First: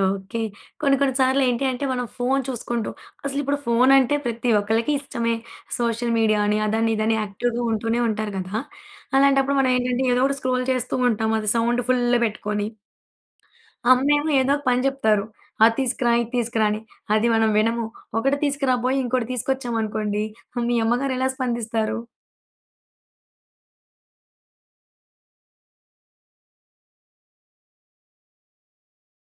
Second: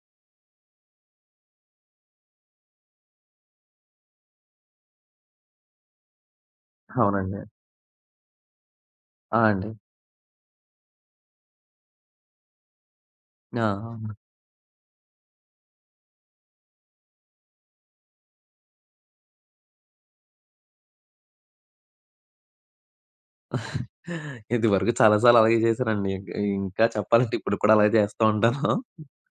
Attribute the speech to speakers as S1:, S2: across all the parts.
S1: Okay. కొన్ని కొన్ని సార్లేంటి అంటే, మనం ఫోను చూసుకుంటూ అసలిప్పుడు ఫోనంటే ప్రతి ఒక్కళ్ళకి ఇష్టమే. సోషల్ మీడియా అని, అదనిదని
S2: అవునండీ.
S1: యాక్టివ్‌గా ఉంటూనే ఉంటారు కదా!
S2: ఆ!
S1: అలాంటప్పుడు మనం
S2: అండి.
S1: ఏంటంటే, ఏదో ఒకటి స్క్రోల్ చేస్తూ ఉంటాం. అది సౌండ్ ఫుల్ పెట్టుకొని.
S2: ఆ! అవును.
S1: అమ్మేమో ఏదో ఒక పని చెప్తారు. "అది తీసుకురా, ఇది తీసుకురా" అని. అది మనం వినము. ఒకటి తీసుకురాబోయి, ఇంకోటి తీసుకొచ్చామనుకోండి హ్మ్. మీ అమ్మగారెలా స్పందిస్తారు?
S2: ఇదివరకు చాలా సార్లు అలాగే చేశానండి. ఇ ఇంకా చెప్పాలంటే, ఇప్పుడు కూడా అలాగే చేస్తూంటాను.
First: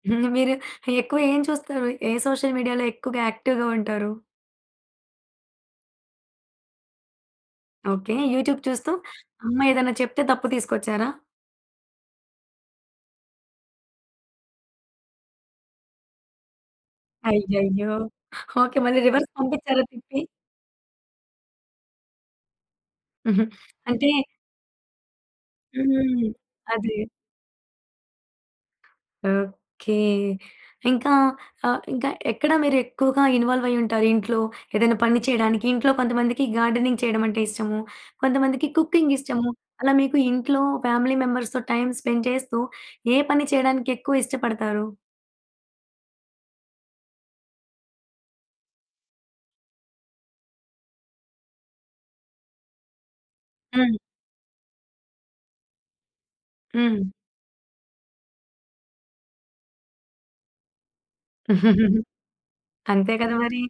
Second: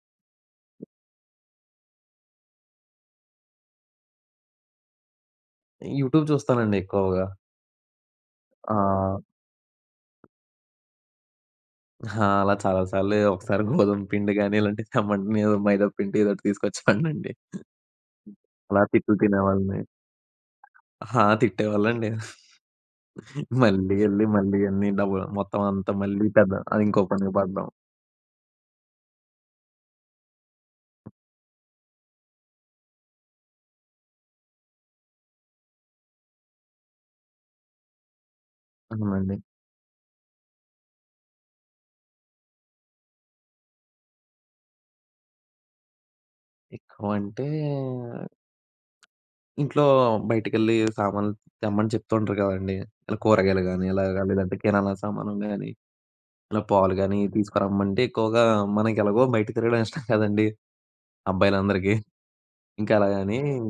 S1: మీరు ఎక్కువ ఏం చూస్తారు? ఏ సోషల్ మీడియాలో ఎక్కువగా యాక్టివ్‌గా ఉంటారు?
S2: యూట్యూబ్ చూస్తానండి ఎక్కువగా.
S1: ఓకే. యూట్యూబ్ చూస్తూ,
S2: ఆ!
S1: అమ్మ ఏదైనా చెప్తే తప్పు తీసుకొచ్చారా?
S2: ఆ! అలా చాలా సార్లే. ఒకసారి గోధుమ పిండి గాని ఇలాంటివి తెమ్మంటే నేనేదో మైదా పిండి ఏదోటి తీసుకొ‌చేవనండి.
S1: అయ్యయ్యో! ఓకే.
S2: అలా
S1: మళ్ళీ
S2: తిట్లు
S1: రివర్స్
S2: తినేవాళ్ళని.
S1: పంపించారా తిట్టి?
S2: ఆ! తిట్టేవాళ్ళండి.
S1: హుహు.
S2: మళ్ళీ
S1: అంటే
S2: ఎళ్లి, మళ్ళీ అన్ని డబ మొత్తం అంతా మళ్ళీ
S1: హ్మ్.
S2: పెద
S1: అది.
S2: అదింకో పని పడ్డం.
S1: ఓకే. ఇంకా ఆహ్, ఇంకా ఎక్కడ మీరు ఎక్కువగా ఇన్వాల్వయుంటారు ఇంట్లో? ఏదైనా పని చేయడానికి, ఇంట్లో కొంతమందికి గార్డెనింగ్ చేయడమంటే ఇష్టము. కొంతమందికి కుకింగ్
S2: అవునండీ.
S1: ఇష్టము. అలా మీకు ఇంట్లో ఫ్యామిలీ మెంబర్స్‌తో టైమ్ స్పెండ్ చేస్తూ ఏ పని చేయడానికి ఎక్కువిష్టపడతారు?
S2: ఎక్కువ అంటే, ఇంట్లో బయటికెళ్ళి సామాన్లు తెమ్మని చెప్తూంటారు కదండీ! ఇలా కూరగాయలు గానీ,
S1: హ్మ్.
S2: అలా‌గా లేదంటే కిరాణా సామానులు గానీ, ఇలా పాలు
S1: హ్మ్.
S2: గాని, తీసుకురమ్మంటే ఎక్కువగా మనకేలాగో బయట తిరగడం ఇష్టం కదండీ! అబ్బాయిలందరికీ. ఇంకా
S1: అంతే కదా
S2: అలాగని
S1: మరి!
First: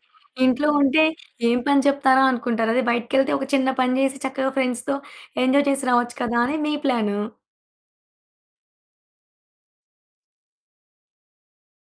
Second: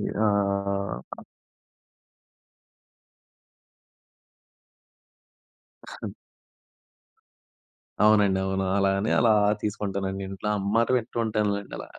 S1: ఇంట్లో ఉంటే,
S2: ఆహ్
S1: ఏం పని చెప్తారో. అనుకుంటారదే బయటికి వెళ్తే ఒక చిన్న పని చేసి చక్కగా ఫ్రెండ్స్‌తో ఎంజాయ్ చేసి రావచ్చు కదా! అని మీ ప్లాను.
S2: అవునండి. అవును. అలా అని అలా తీసుకుంటానండి ఇంట్లో అమ్మ మాట వింటుంటానులెండి అలాగ.